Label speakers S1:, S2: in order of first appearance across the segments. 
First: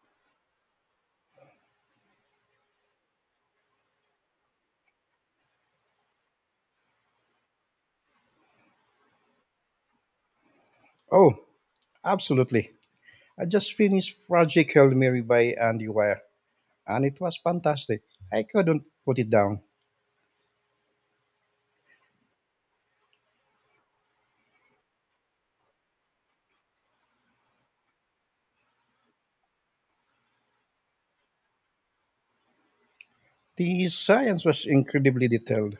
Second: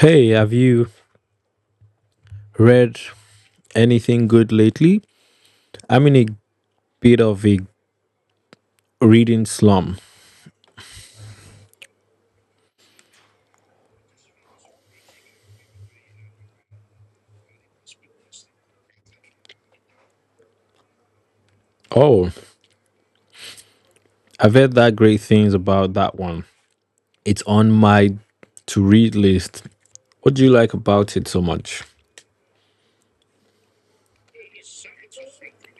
S1: Hey, have you read anything good lately? I'm in a bit of a reading slump.
S2: Oh, absolutely. I just finished Project Hail Mary by Andy Weir, and it was fantastic. I couldn't put it down.
S1: Oh, I've heard that great things about that one. It's on my to read list. What do you like about it so much?
S2: The science was incredibly detailed,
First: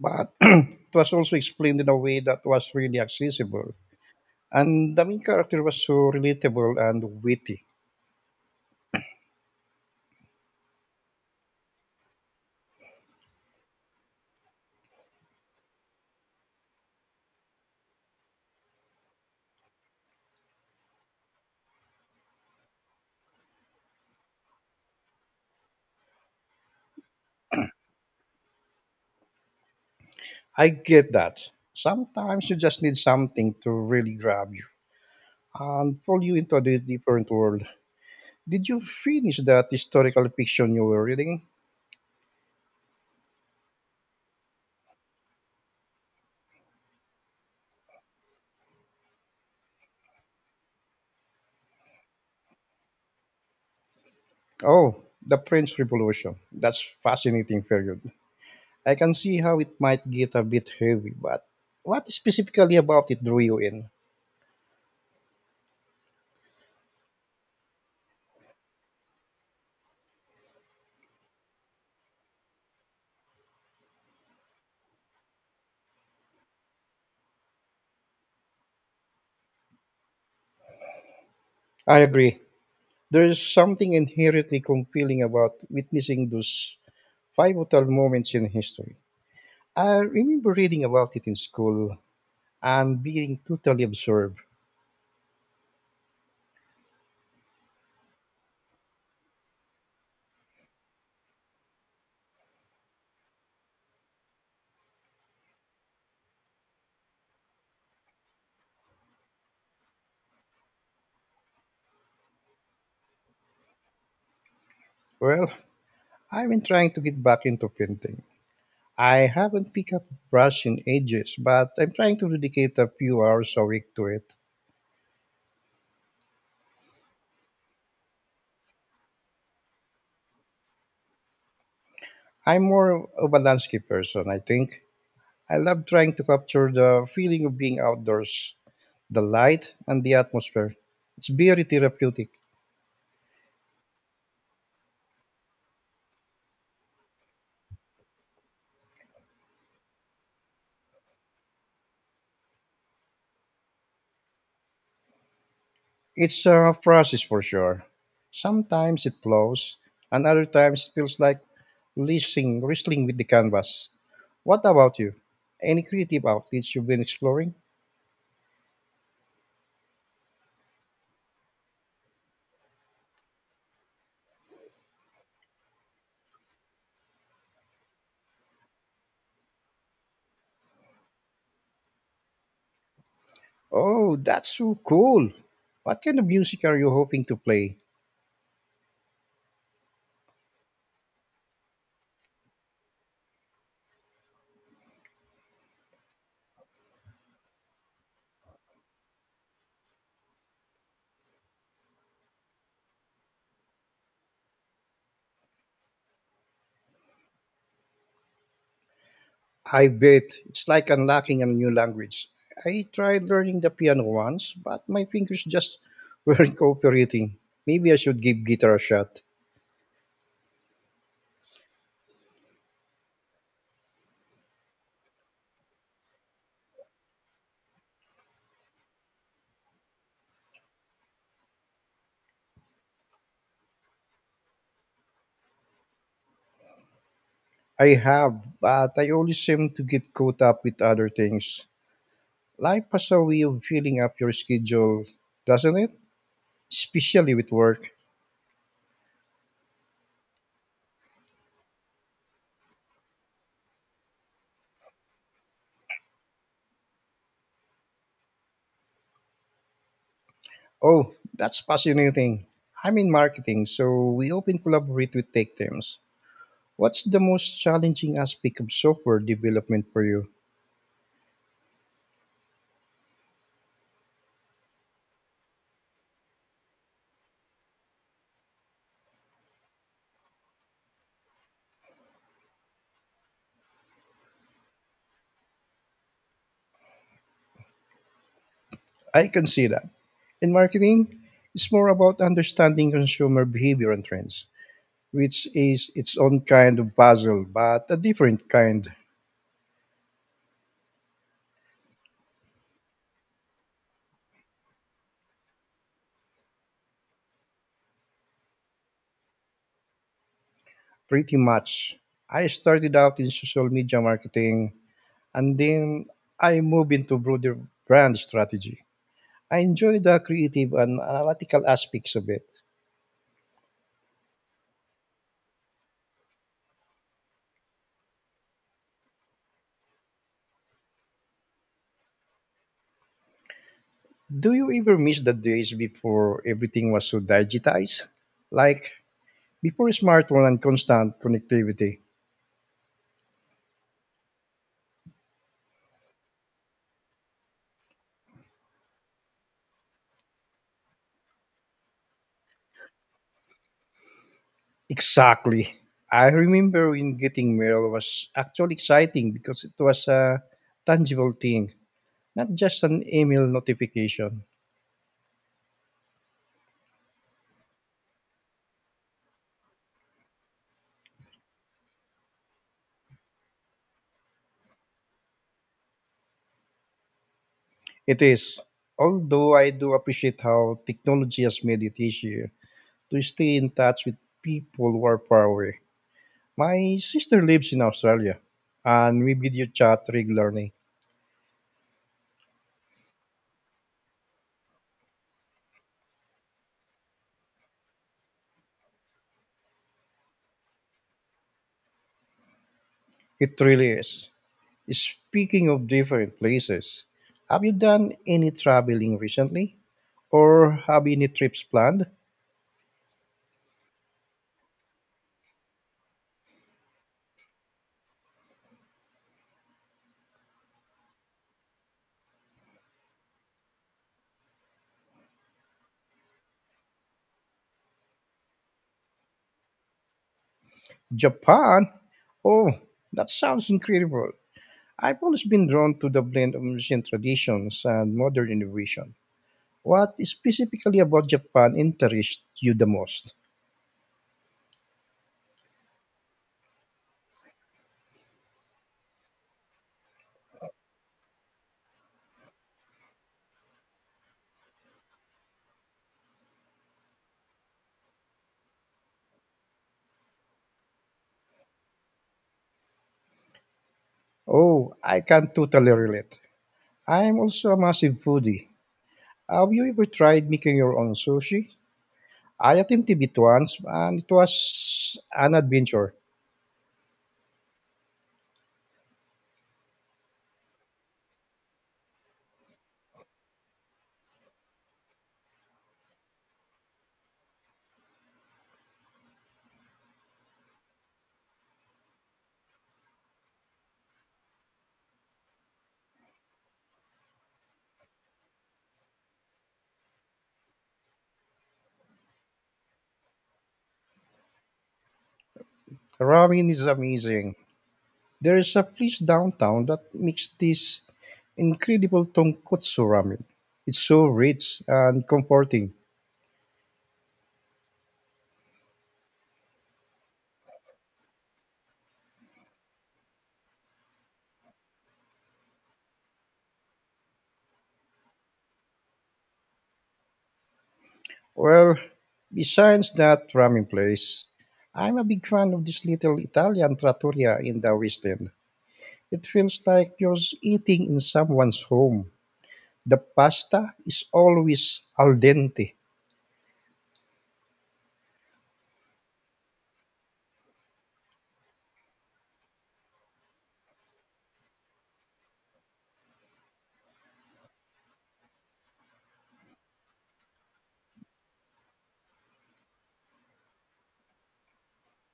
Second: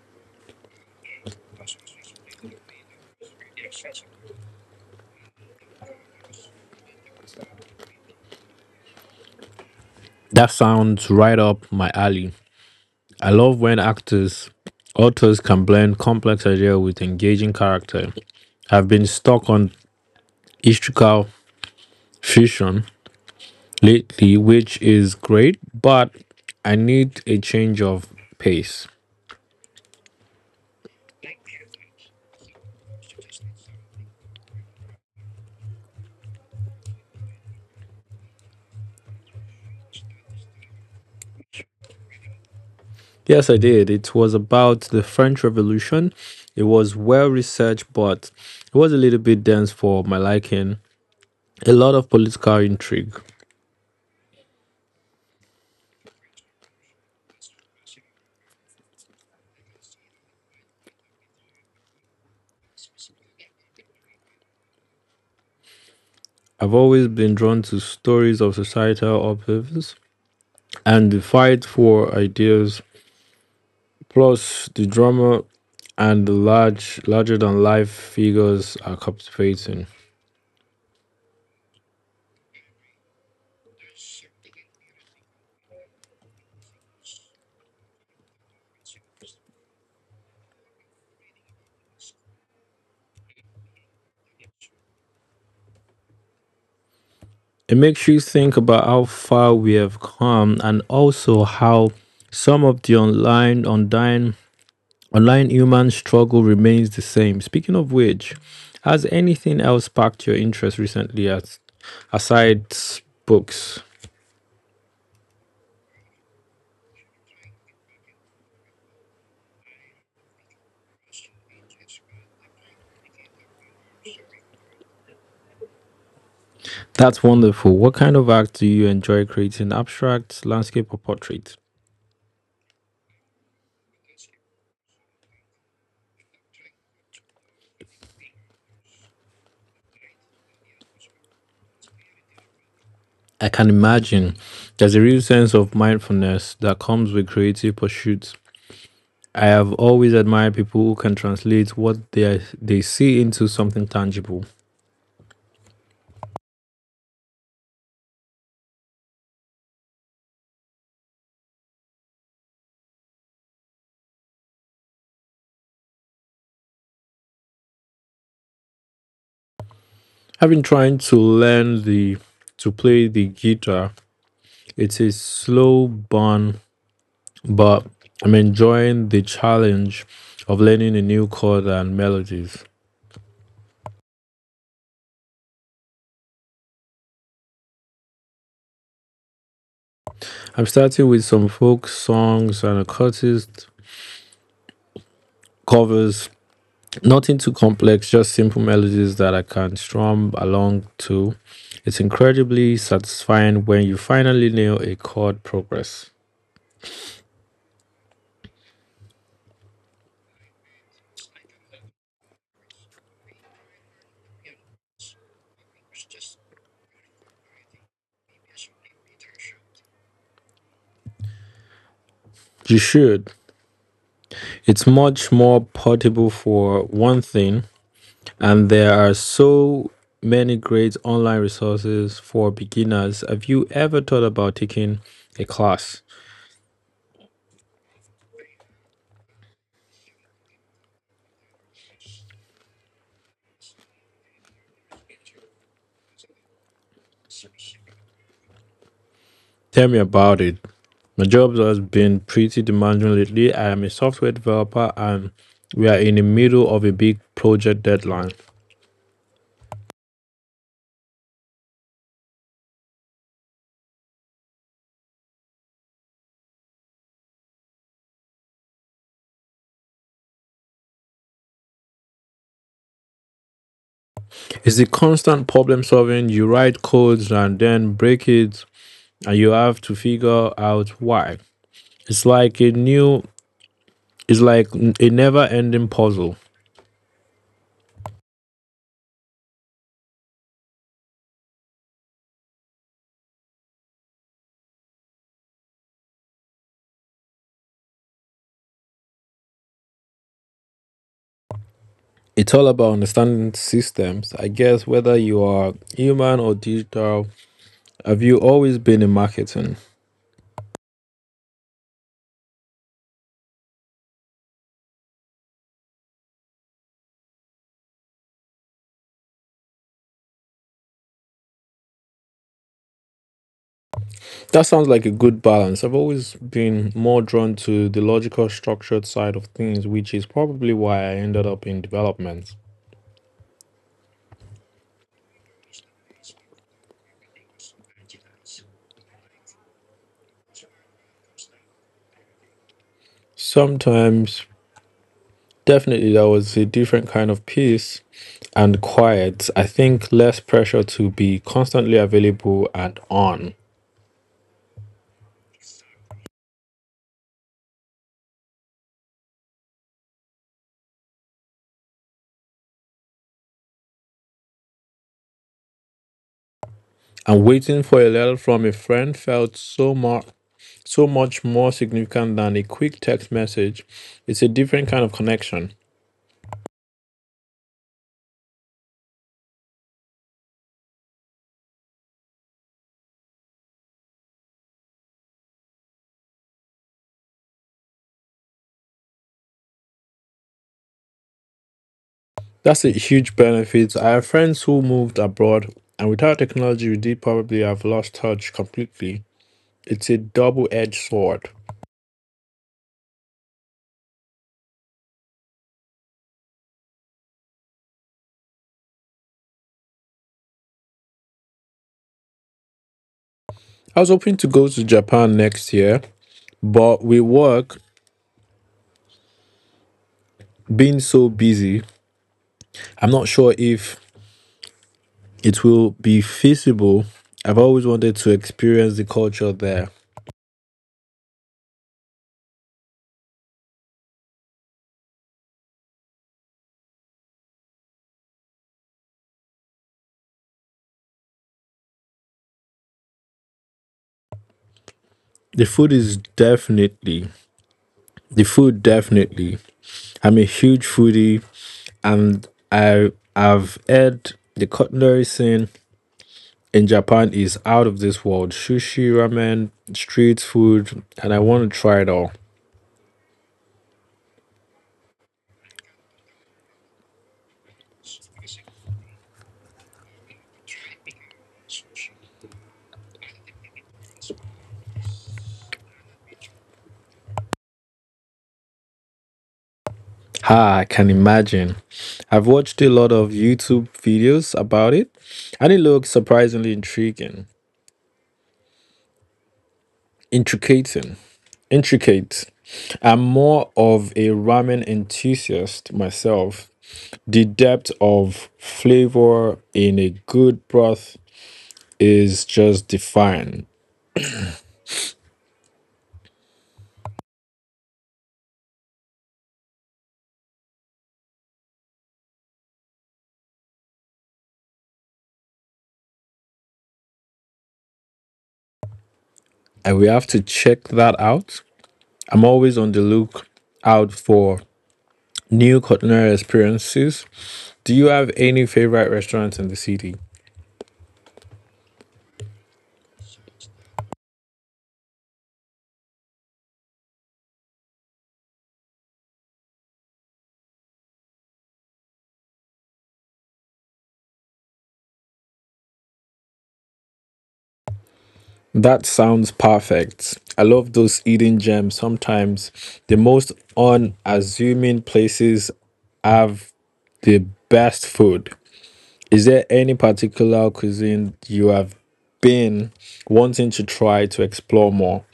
S2: but it was also explained in a way that was really accessible. And the main character was so relatable and witty.
S1: That sounds right up my alley. I love when authors can blend complex idea with engaging character. I've been stuck on historical fiction lately, which is great, but I need a change of pace.
S2: I get that. Sometimes you just need something to really grab you and pull you into a different world. Did you finish that historical fiction you were reading?
S1: Yes, I did. It was about the French Revolution. It was well researched, but it was a little bit dense for my liking. A lot of political intrigue.
S2: Oh, the French Revolution. That's fascinating period. I can see how it might get a bit heavy, but what specifically about it drew you in?
S1: I've always been drawn to stories of societal upheavals and the fight for ideas, plus the drama and the larger than life figures are captivating.
S2: I agree. There's something inherently compelling about witnessing those pivotal moments in history. I remember reading about it in school and being totally absorbed.
S1: It makes you think about how far we have come and also how some of the online human struggle remains the same. Speaking of which, has anything else sparked your interest recently as aside books?
S2: Well, I've been trying to get back into painting. I haven't picked up a brush in ages, but I'm trying to dedicate a few hours a week to it.
S1: That's wonderful. What kind of art do you enjoy creating? Abstract, landscape or portrait?
S2: I'm more of a landscape person, I think. I love trying to capture the feeling of being outdoors, the light and the atmosphere. It's very therapeutic.
S1: I can imagine there's a real sense of mindfulness that comes with creative pursuits. I have always admired people who can translate they see into something tangible.
S2: It's a process for sure. Sometimes it flows, and other times it feels like wrestling with the canvas. What about you? Any creative outlets you've been exploring?
S1: I've been trying to learn the to play the guitar. It's a slow burn, but I'm enjoying the challenge of learning a new chord and melodies.
S2: Oh, that's so cool. What kind of music are you hoping to play?
S1: I'm starting with some folk songs and occultist covers. Nothing too complex, just simple melodies that I can strum along to. It's incredibly satisfying when you finally nail a chord progress.
S2: I bet it's like unlocking a new language. I tried learning the piano once, but my fingers just weren't cooperating. Maybe I should give guitar a shot.
S1: You should. It's much more portable for one thing, and there are so many great online resources for beginners. Have you ever thought about taking a class?
S2: I have, but I always seem to get caught up with other things. Life has a way of filling up your schedule, doesn't it? Especially with work.
S1: Tell me about it. My job has been pretty demanding lately. I am a software developer, and we are in the middle of a big project deadline.
S2: Oh, that's fascinating. I'm in marketing, so we often collaborate with tech teams. What's the most challenging aspect of software development for you?
S1: It's the constant problem solving. You write codes and then break it, and you have to figure out why. It's like a new it's like a never-ending puzzle.
S2: I can see that. In marketing, it's more about understanding consumer behavior and trends, which is its own kind of puzzle, but a different kind,
S1: It's all about understanding systems. I guess whether you are human or digital, have you always been in marketing?
S2: pretty much. I started out in social media marketing and then I moved into broader brand strategy. I enjoy the creative and analytical aspects of it.
S1: That sounds like a good balance. I've always been more drawn to the logical, structured side of things, which is probably why I ended up in development.
S2: Do you ever miss the days before everything was so digitized? Like before smartphone and constant connectivity?
S1: Sometimes, definitely, there was a different kind of peace and quiet. I think less pressure to be constantly available and on.
S2: Exactly. I remember when getting mail was actually exciting because it was a tangible thing, not just an email notification.
S1: And waiting for a letter from a friend felt so much more significant than a quick text message. It's a different kind of connection.
S2: It is. Although I do appreciate how technology has made it easier to stay in touch with people who are far away. My sister lives in Australia and we video chat regularly.
S1: That's a huge benefit. I have friends who moved abroad, and without technology, we did probably have lost touch completely. It's a double edged sword.
S2: It really is. Speaking of different places, have you done any traveling recently? Or have any trips planned?
S1: I was hoping to go to Japan next year, but with work being so busy, I'm not sure if it will be feasible. I've always wanted to experience the culture there.
S2: Japan? Oh, that sounds incredible. I've always been drawn to the blend of ancient traditions and modern innovation. What specifically about Japan interests you the most?
S1: The food is definitely, the food definitely. I'm a huge foodie, and I have had the cutlery scene in Japan is out of this world. Sushi, ramen, street food, and I want to try it all.
S2: Oh, I can totally relate. I'm also a massive foodie. Have you ever tried making your own sushi? I attempted it once and it was an adventure.
S1: Ha, I can imagine. I've watched a lot of YouTube videos about it, and it looks surprisingly intricating, intricate. I'm more of a ramen enthusiast myself. The depth of flavor in a good broth is just divine,
S2: Ramen is amazing. There is a place downtown that makes this incredible tonkotsu ramen. It's so rich and comforting.
S1: and we have to check that out. I'm always on the look out for new culinary experiences. Do you have any favorite restaurants in the city?
S2: Well, besides that ramen place, I'm a big fan of this little Italian trattoria in the West End. It feels like you're eating in someone's home. The pasta is always al dente.
S1: That sounds perfect. I love those eating gems. Sometimes the most unassuming places have the best food. Is there any particular cuisine you have been wanting to try to explore more?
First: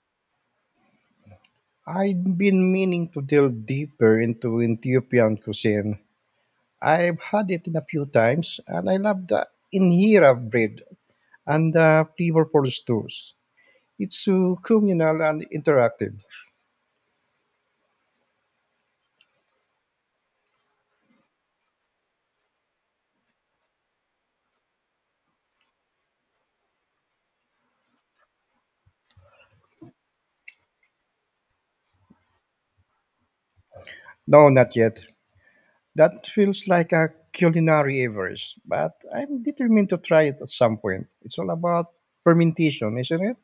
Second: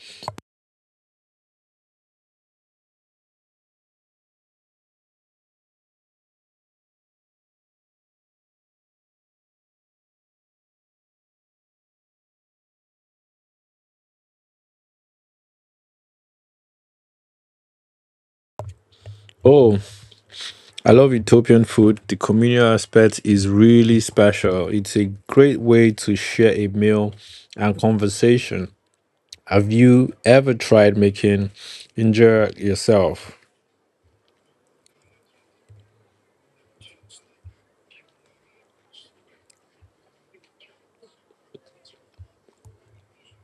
S2: I've been meaning to delve deeper into Ethiopian cuisine. I've had it in a few times, and I love the injera bread and the flavor for stews. It's so communal and interactive.
S1: Oh, I love Ethiopian food. The communal aspect is really special. It's a great way to share a meal and conversation. Have you ever tried making injera yourself?
S2: No, not yet. That feels like a culinary Everest, but I'm determined to try it at some point. It's all about fermentation, isn't it?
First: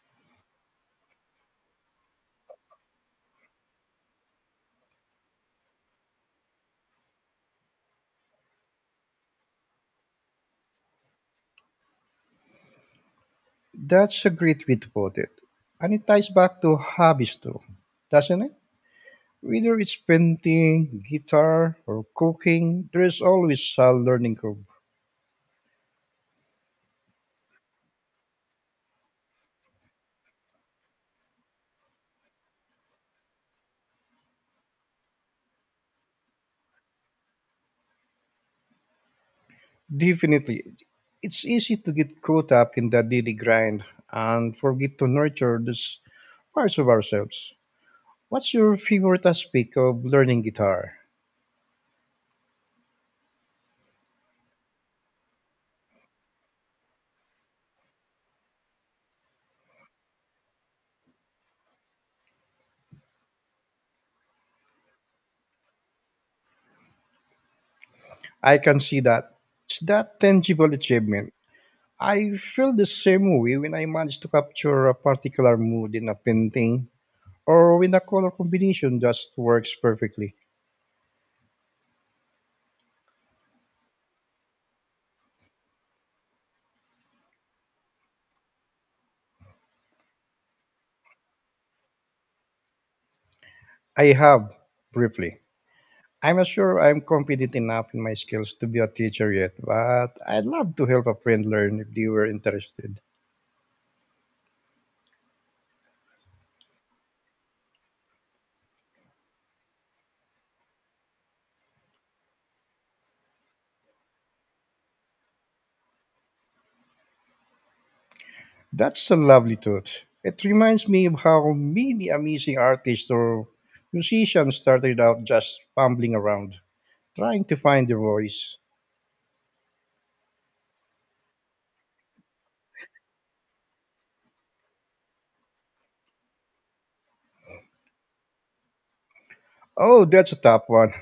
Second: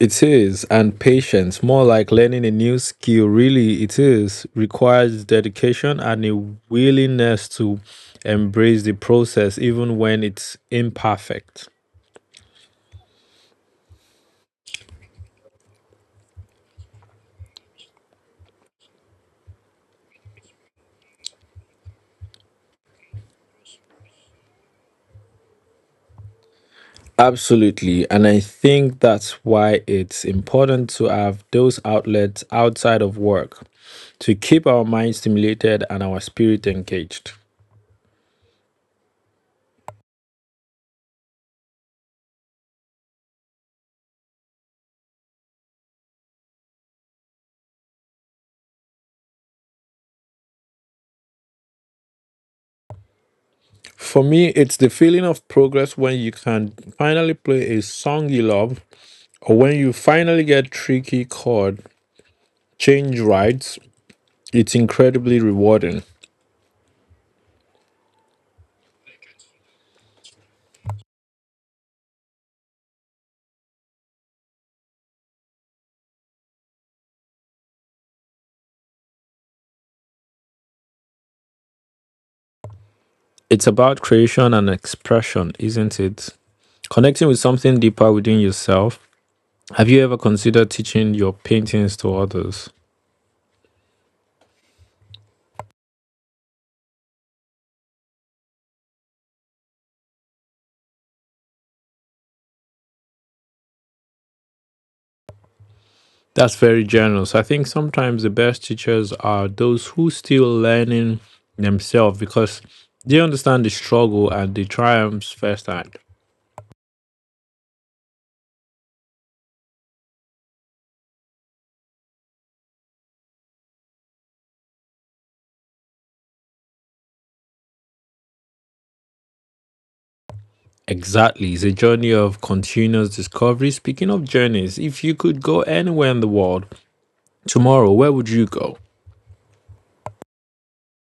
S1: It is, and patience, more like learning a new skill, really, it is, requires dedication and a willingness to embrace the process even when it's imperfect.
S2: That's a great way to put it. And it ties back to hobbies too, doesn't it? Whether it's painting, guitar, or cooking, there's always a learning curve.
S1: Absolutely. And I think that's why it's important to have those outlets outside of work to keep our minds stimulated and our spirit engaged.
S2: Definitely. It's easy to get caught up in the daily grind and forget to nurture those parts of ourselves. What's your favorite aspect of learning guitar?
S1: For me, it's the feeling of progress when you can finally play a song you love or when you finally get tricky chord change rights. It's incredibly rewarding.
S2: I can see that. It's that tangible achievement. I feel the same way when I manage to capture a particular mood in a painting or when a color combination just works perfectly.
S1: It's about creation and expression, isn't it? Connecting with something deeper within yourself. Have you ever considered teaching your paintings to others?
S2: I have, briefly. I'm not sure I'm confident enough in my skills to be a teacher yet, but I'd love to help a friend learn if they were interested.
S1: That's very generous. I think sometimes the best teachers are those who still learning themselves because they understand the struggle and the triumphs firsthand.
S2: That's a lovely thought. It reminds me of how many amazing artists or musicians started out just fumbling around, trying to find their voice.
S1: Exactly. It's a journey of continuous discovery. Speaking of journeys, if you could go anywhere in the world tomorrow, where would you go?
S2: Oh, that's a tough one.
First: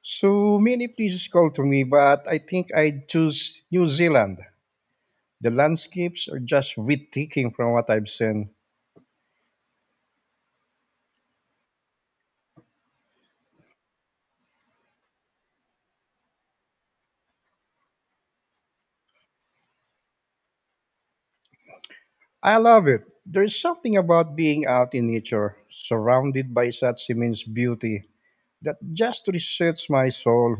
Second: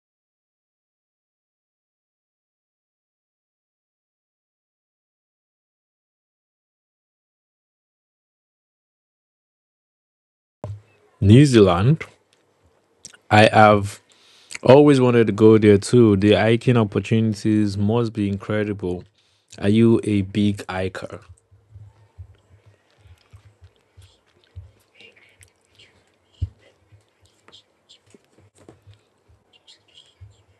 S2: So many places call to me, but I think I'd choose New Zealand. The landscapes are just breathtaking from what I've seen.
S1: New Zealand. I have always wanted to go there too. The hiking opportunities must be incredible. Are you a big hiker?
S2: I love it. There's something about being out in nature, surrounded by such immense beauty, that just resets my soul.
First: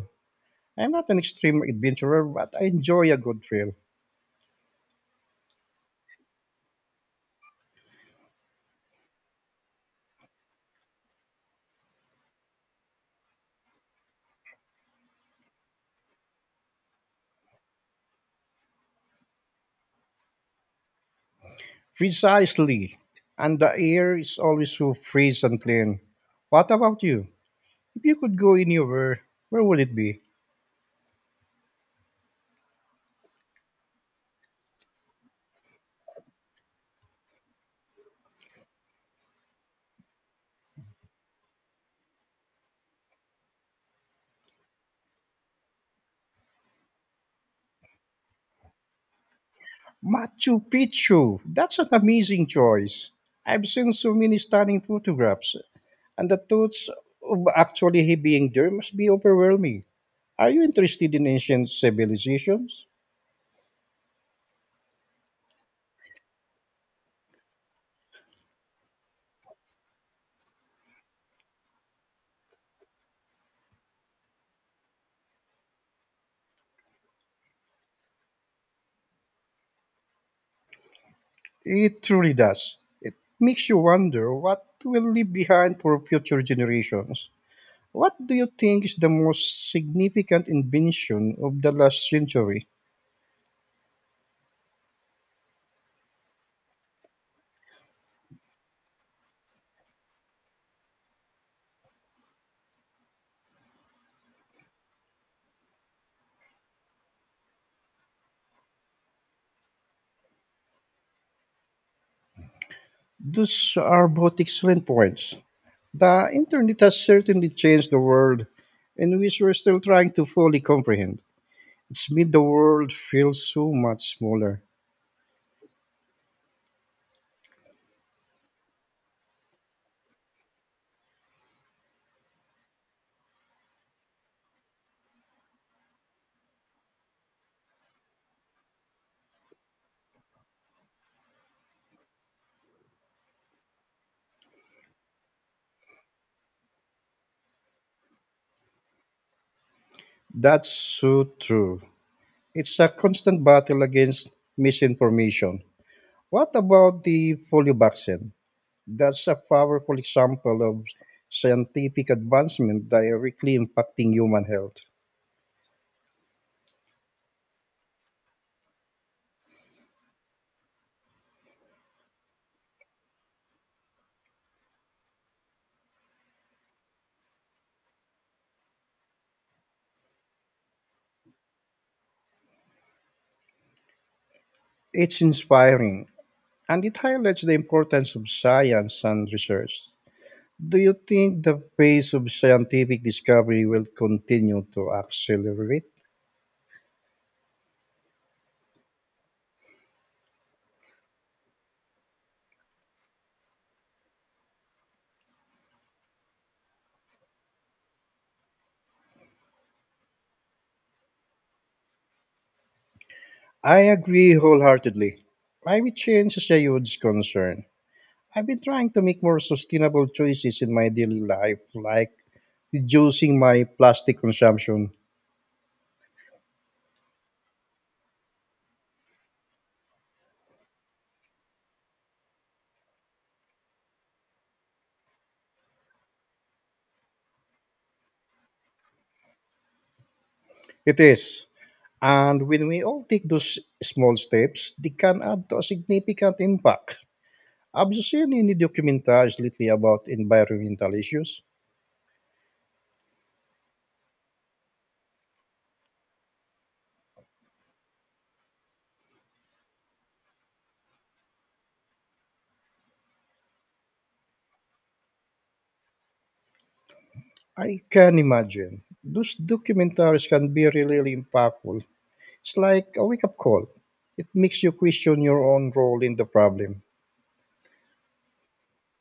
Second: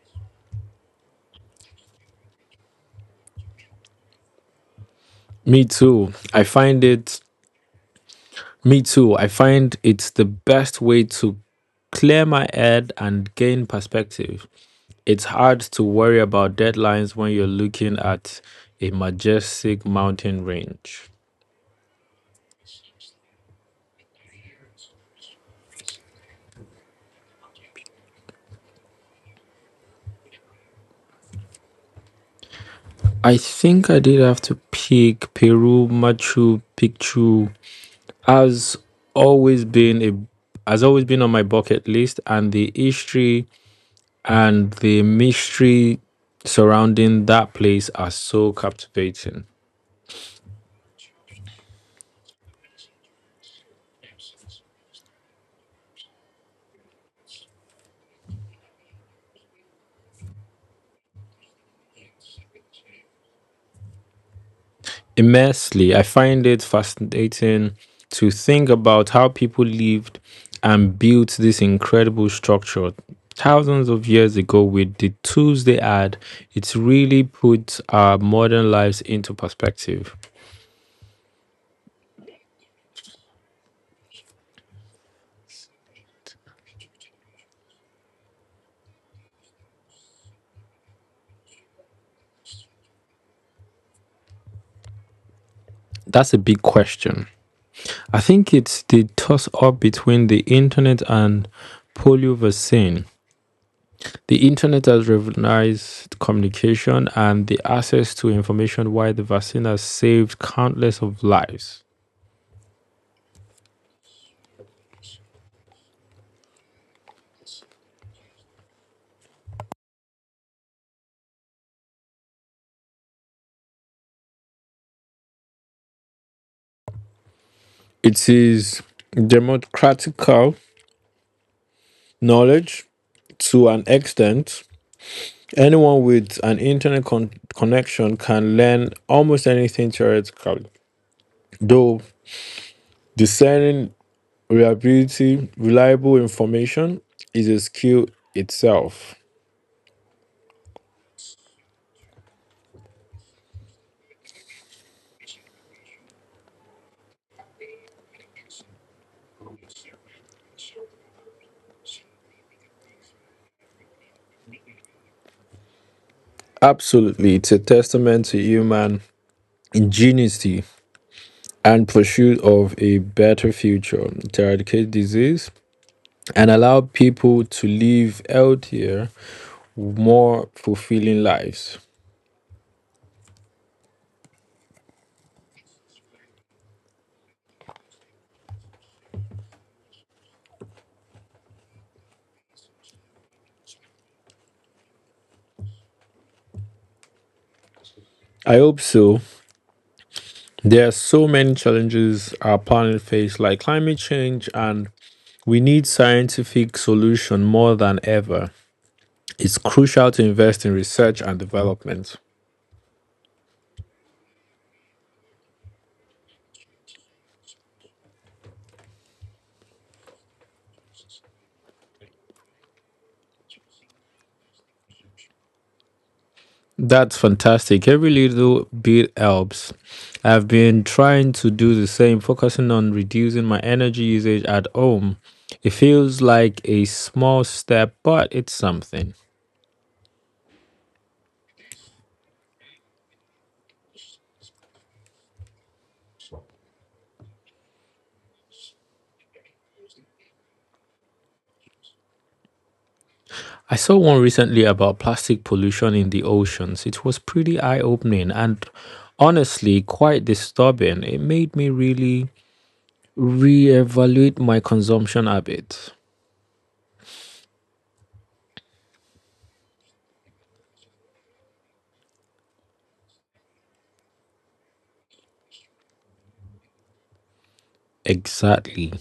S2: I'm not an extreme adventurer, but I enjoy a good trail.
S1: Me too. I find it, Me too. I find it's the best way to clear my head and gain perspective. It's hard to worry about deadlines when you're looking at a majestic mountain range.
S2: Precisely. And the air is always so fresh and clean. What about you? If you could go anywhere, where would it be?
S1: I think I did have to pick Peru. Machu Picchu has has always been on my bucket list, and the history and the mystery surrounding that place are so captivating.
S2: Machu Picchu. That's an amazing choice. I've seen so many stunning photographs, and the thoughts of actually being there must be overwhelming. Are you interested in ancient civilizations?
S1: Immensely. I find it fascinating to think about how people lived and built this incredible structure thousands of years ago with the tools they had. It's really put our modern lives into perspective.
S2: It truly does. It makes you wonder what will leave behind for future generations. What do you think is the most significant invention of the last century?
S1: That's a big question. I think it's the toss up between the internet and polio vaccine. The internet has revolutionized communication and the access to information, while the vaccine has saved countless of lives.
S2: Those are both excellent points. The internet has certainly changed the world, in which we're still trying to fully comprehend. It's made the world feel so much smaller.
S1: It is democratical knowledge to an extent. Anyone with an internet connection can learn almost anything theoretically, though discerning reliable information is a skill itself.
S2: That's so true. It's a constant battle against misinformation. What about the polio vaccine? That's a powerful example of scientific advancement directly impacting human health.
S1: Absolutely, it's a testament to human ingenuity and pursuit of a better future to eradicate disease and allow people to live healthier more fulfilling lives.
S2: It's inspiring and it highlights the importance of science and research. Do you think the pace of scientific discovery will continue to accelerate?
S1: I hope so. There are so many challenges our planet faces, like climate change, and we need scientific solution more than ever. It's crucial to invest in research and development.
S2: I agree wholeheartedly. Climate change is a huge concern. I've been trying to make more sustainable choices in my daily life, like reducing my plastic consumption.
S1: That's fantastic. Every little bit helps. I've been trying to do the same, focusing on reducing my energy usage at home. It feels like a small step, but it's something.
S2: It is. And when we all take those small steps, they can add to a significant impact. Have you seen any documentaries lately about environmental issues?
S1: I saw one recently about plastic pollution in the oceans. It was pretty eye opening and honestly quite disturbing. It made me really re-evaluate my consumption habits.
S2: I can imagine. Those documentaries can be really, really impactful. It's like a wake up call. It makes you question your own role in the problem.
S1: Exactly.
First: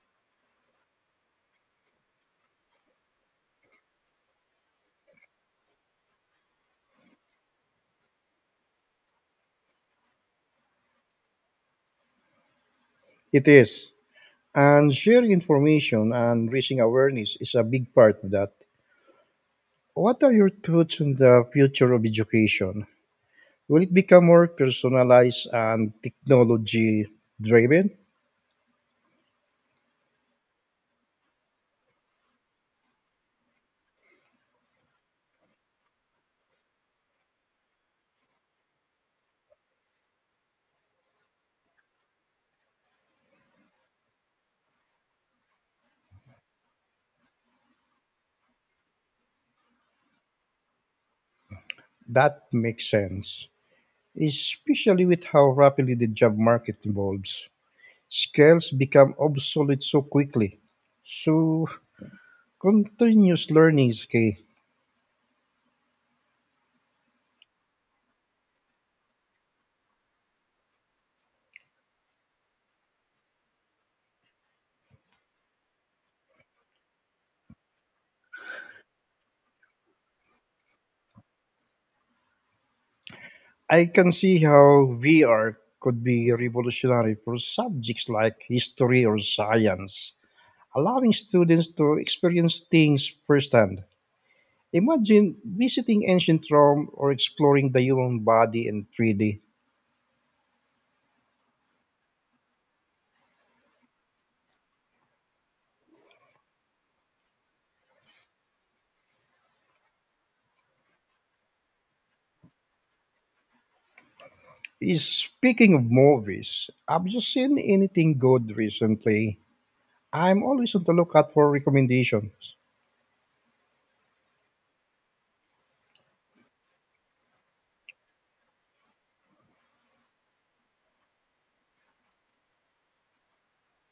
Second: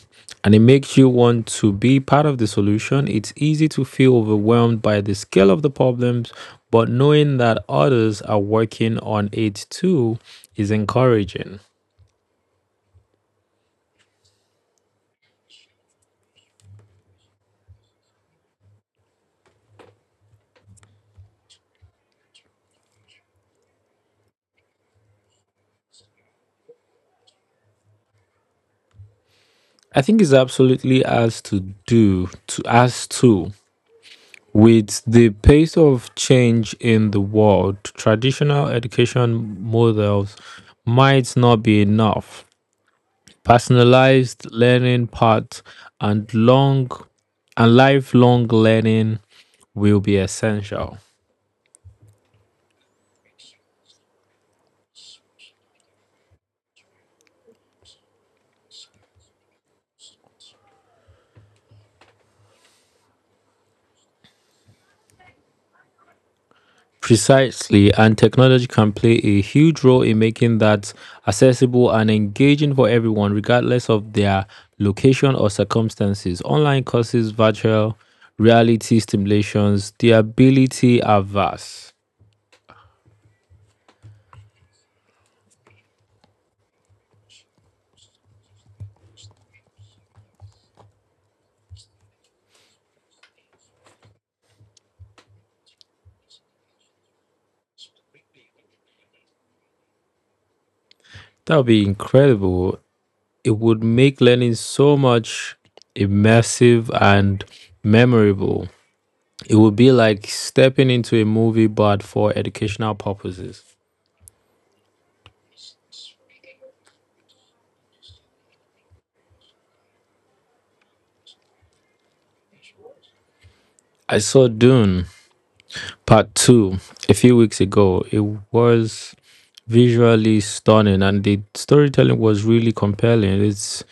S1: And it makes you want to be part of the solution. It's easy to feel overwhelmed by the scale of the problems, but knowing that others are working on it too is encouraging.
S2: It is. And sharing information and raising awareness is a big part of that. What are your thoughts on the future of education? Will it become more personalized and technology driven?
S1: I think it's absolutely as to do to as to With the pace of change in the world, traditional education models might not be enough. Personalized learning paths and long and lifelong learning will be essential.
S2: That makes sense, especially with how rapidly the job market evolves. Skills become obsolete so quickly. So, continuous learning is key.
S1: Precisely, and technology can play a huge role in making that accessible and engaging for everyone, regardless of their location or circumstances. Online courses, virtual reality stimulations, the ability are vast.
S2: I can see how VR could be revolutionary for subjects like history or science, allowing students to experience things firsthand. Imagine visiting ancient Rome or exploring the human body in 3D.
S1: That would be incredible. It would make learning so much immersive and memorable. It would be like stepping into a movie, but for educational purposes.
S2: Speaking of movies, have you seen anything good recently? I'm always on the lookout for recommendations.
S1: I saw Dune Part two, a few weeks ago. It was visually stunning and the storytelling was really compelling. It's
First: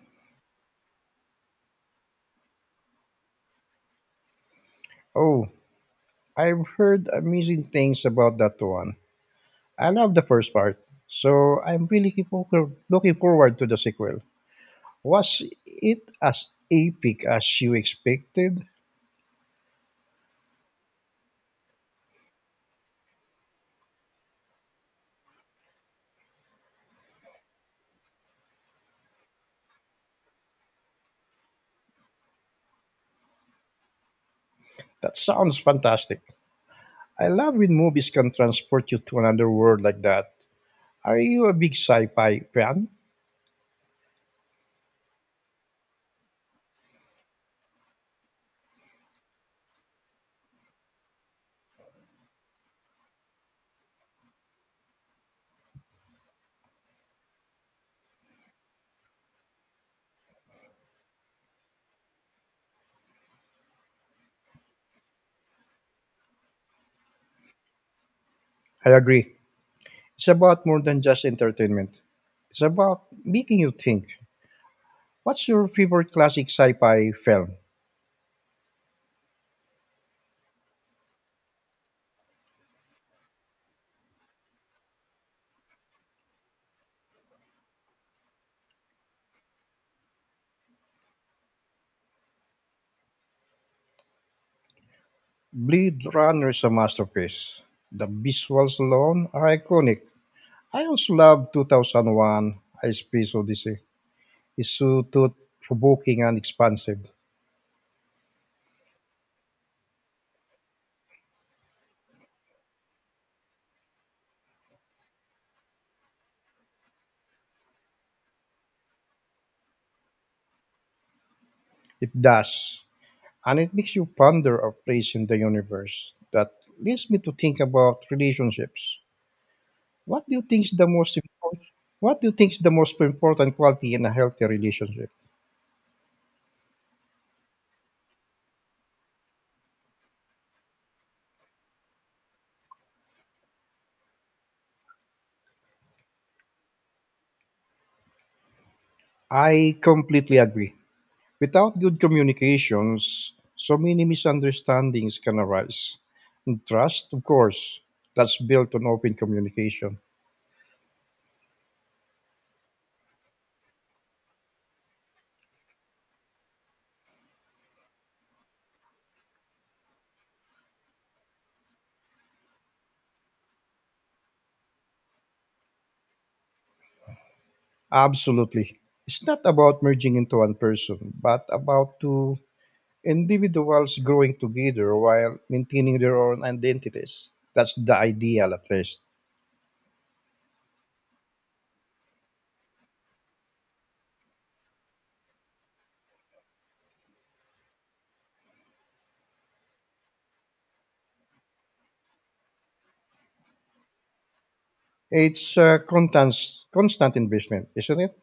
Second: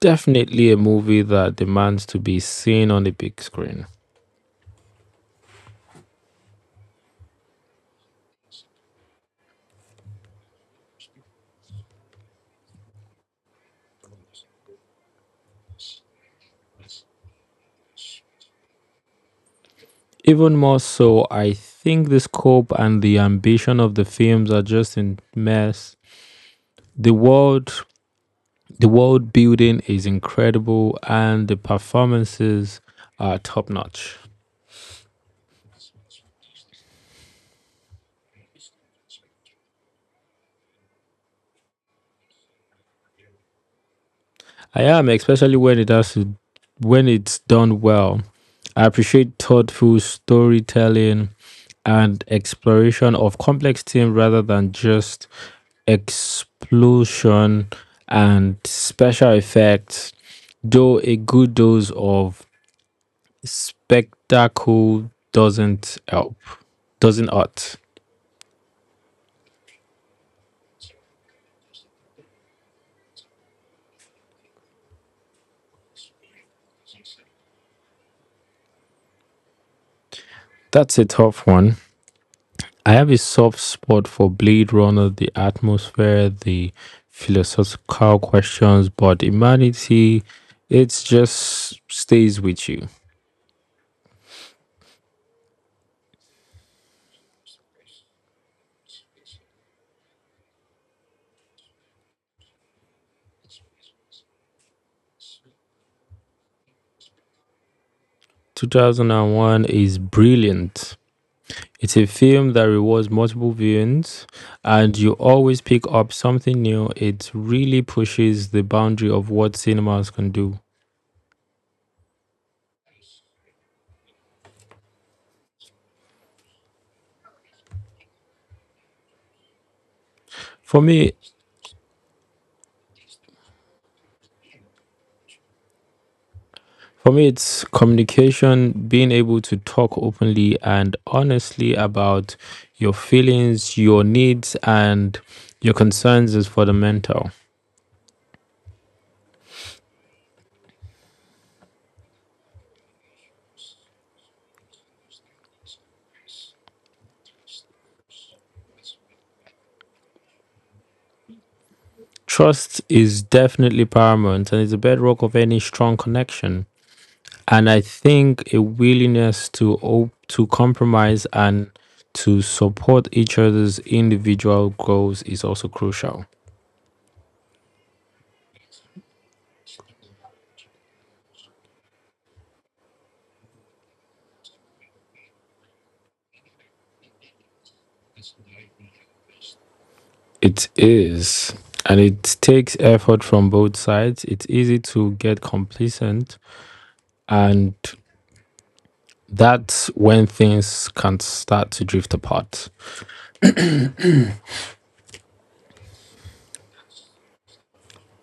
S1: definitely a movie that demands to be seen on the big screen.
S2: Oh, I've heard amazing things about that one. I love the first part, so I'm really looking forward to the sequel. Was it as epic as you expected?
S1: Even more so, I think the scope and the ambition of the films are just in mess. The world the world building is incredible and the performances are top notch.
S2: That sounds fantastic. I love when movies can transport you to another world like that. Are you a big sci fi fan?
S1: I am, especially when it has to, when it's done well. I appreciate thoughtful storytelling and exploration of complex themes rather than just explosion and special effects, though a good dose of spectacle doesn't hurt.
S2: I agree. It's about more than just entertainment, it's about making you think. What's your favorite classic sci fi film?
S1: That's a tough one. I have a soft spot for Blade Runner, the atmosphere, the philosophical questions, but humanity, it just stays with you.
S2: Blade Runner is a masterpiece. The visuals alone are iconic. I also love 2001 A Space Odyssey. It's so thought provoking and expansive.
S1: 2001 is brilliant. It's a film that rewards multiple viewings, and you always pick up something new. It really pushes the boundary of what cinemas can do.
S2: It does. And it makes you ponder our place in the universe. That leads me to think about relationships. What do you think is
S1: For
S2: the
S1: me,
S2: most important? What do you think is the most important quality in a healthy relationship?
S1: For me, it's communication, being able to talk openly and honestly about your feelings, your needs, and your concerns is for the mental.
S2: I completely agree. Without good communications, so many misunderstandings can arise. And trust, of course, that's built on open communication.
S1: Trust is definitely paramount and is a bedrock of any strong connection. And I think a willingness to to compromise and to support each other's individual goals is also crucial.
S2: Absolutely. It's not about merging into one person, but about two individuals growing together while maintaining their own identities. That's the ideal, at least.
S1: It is. And it takes effort from both sides. It's easy to get complacent, and that's when things can start to drift apart.
S2: It's a constant, constant investment, isn't it?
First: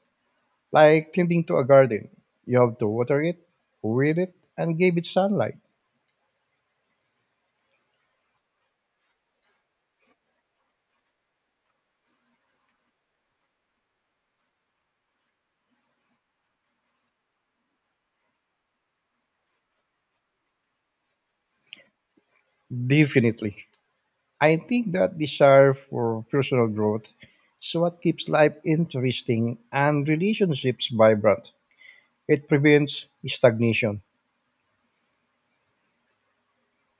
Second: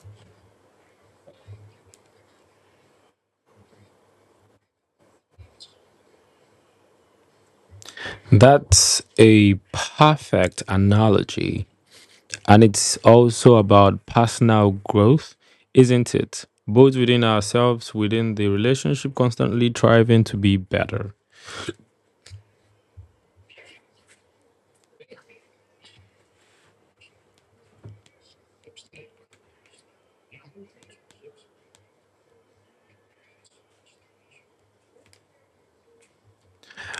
S2: Like tending to a garden. You have to water it, weed it, and give it sunlight.
S1: That's a perfect analogy. And it's also about personal growth, isn't it? Both within ourselves, within the relationship, constantly striving to be better.
S2: Definitely. I think that desire for personal growth is what keeps life interesting and relationships vibrant. It prevents stagnation.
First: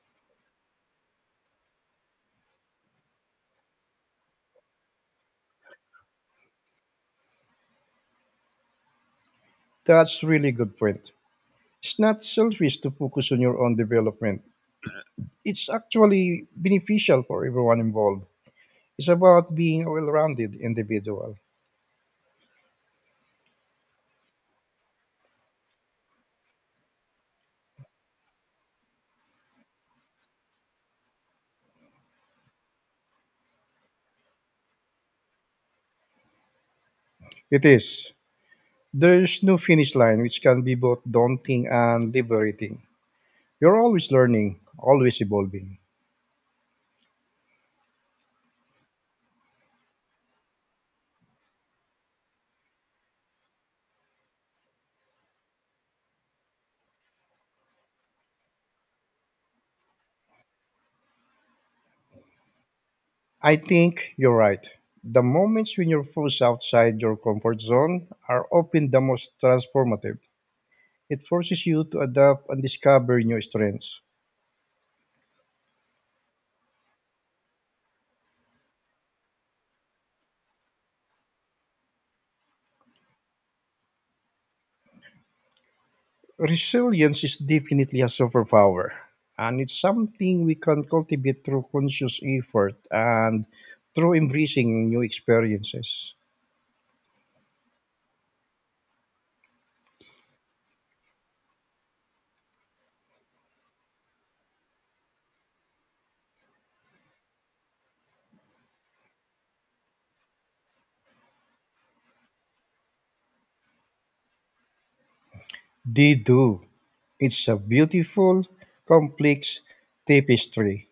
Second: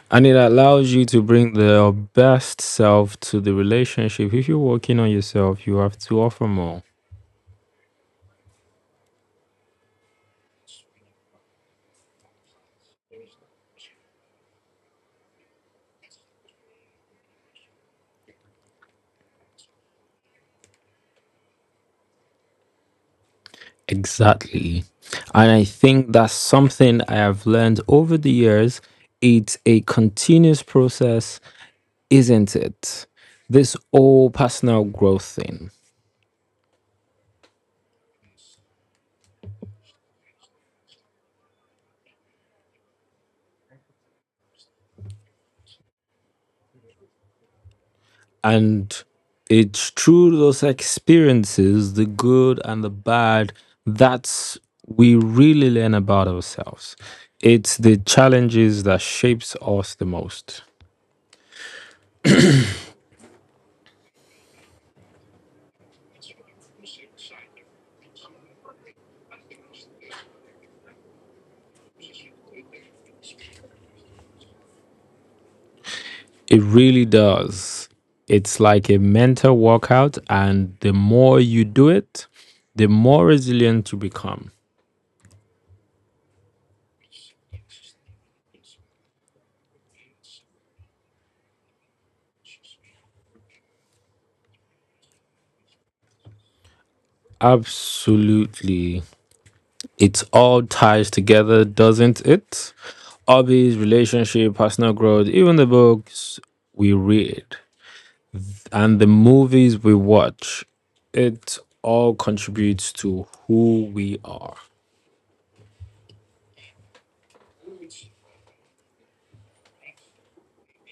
S1: And it allows you to bring the best self to the relationship. If you're working on yourself, you have to offer more.
S2: That's really good point. It's not selfish to focus on your own development. It's actually beneficial for everyone involved. It's about being a well-rounded individual.
S1: Exactly. And I think that's something I have learned over the years. It's a continuous process, isn't it? This whole personal growth thing.
S2: It is. There's no finish line, which can be both daunting and liberating. You're always learning, always evolving.
S1: And it's through those experiences, the good and the bad, that's we really learn about ourselves. It's the challenges that shapes us the most.
S2: I think you're right. The moments when you're forced outside your comfort zone are often the most transformative. It forces you to adapt and discover new strengths.
S1: It really does. It's like a mental workout, and the more you do it, the more resilient you become.
S2: Resilience is definitely a superpower, and it's something we can cultivate through conscious effort and through embracing new experiences.
S1: Absolutely. It all ties together, doesn't it? Hobbies, relationship, personal growth, even the books we read and the movies we watch. It all contributes to who we are.
S2: They do. It's a beautiful, complex tapestry.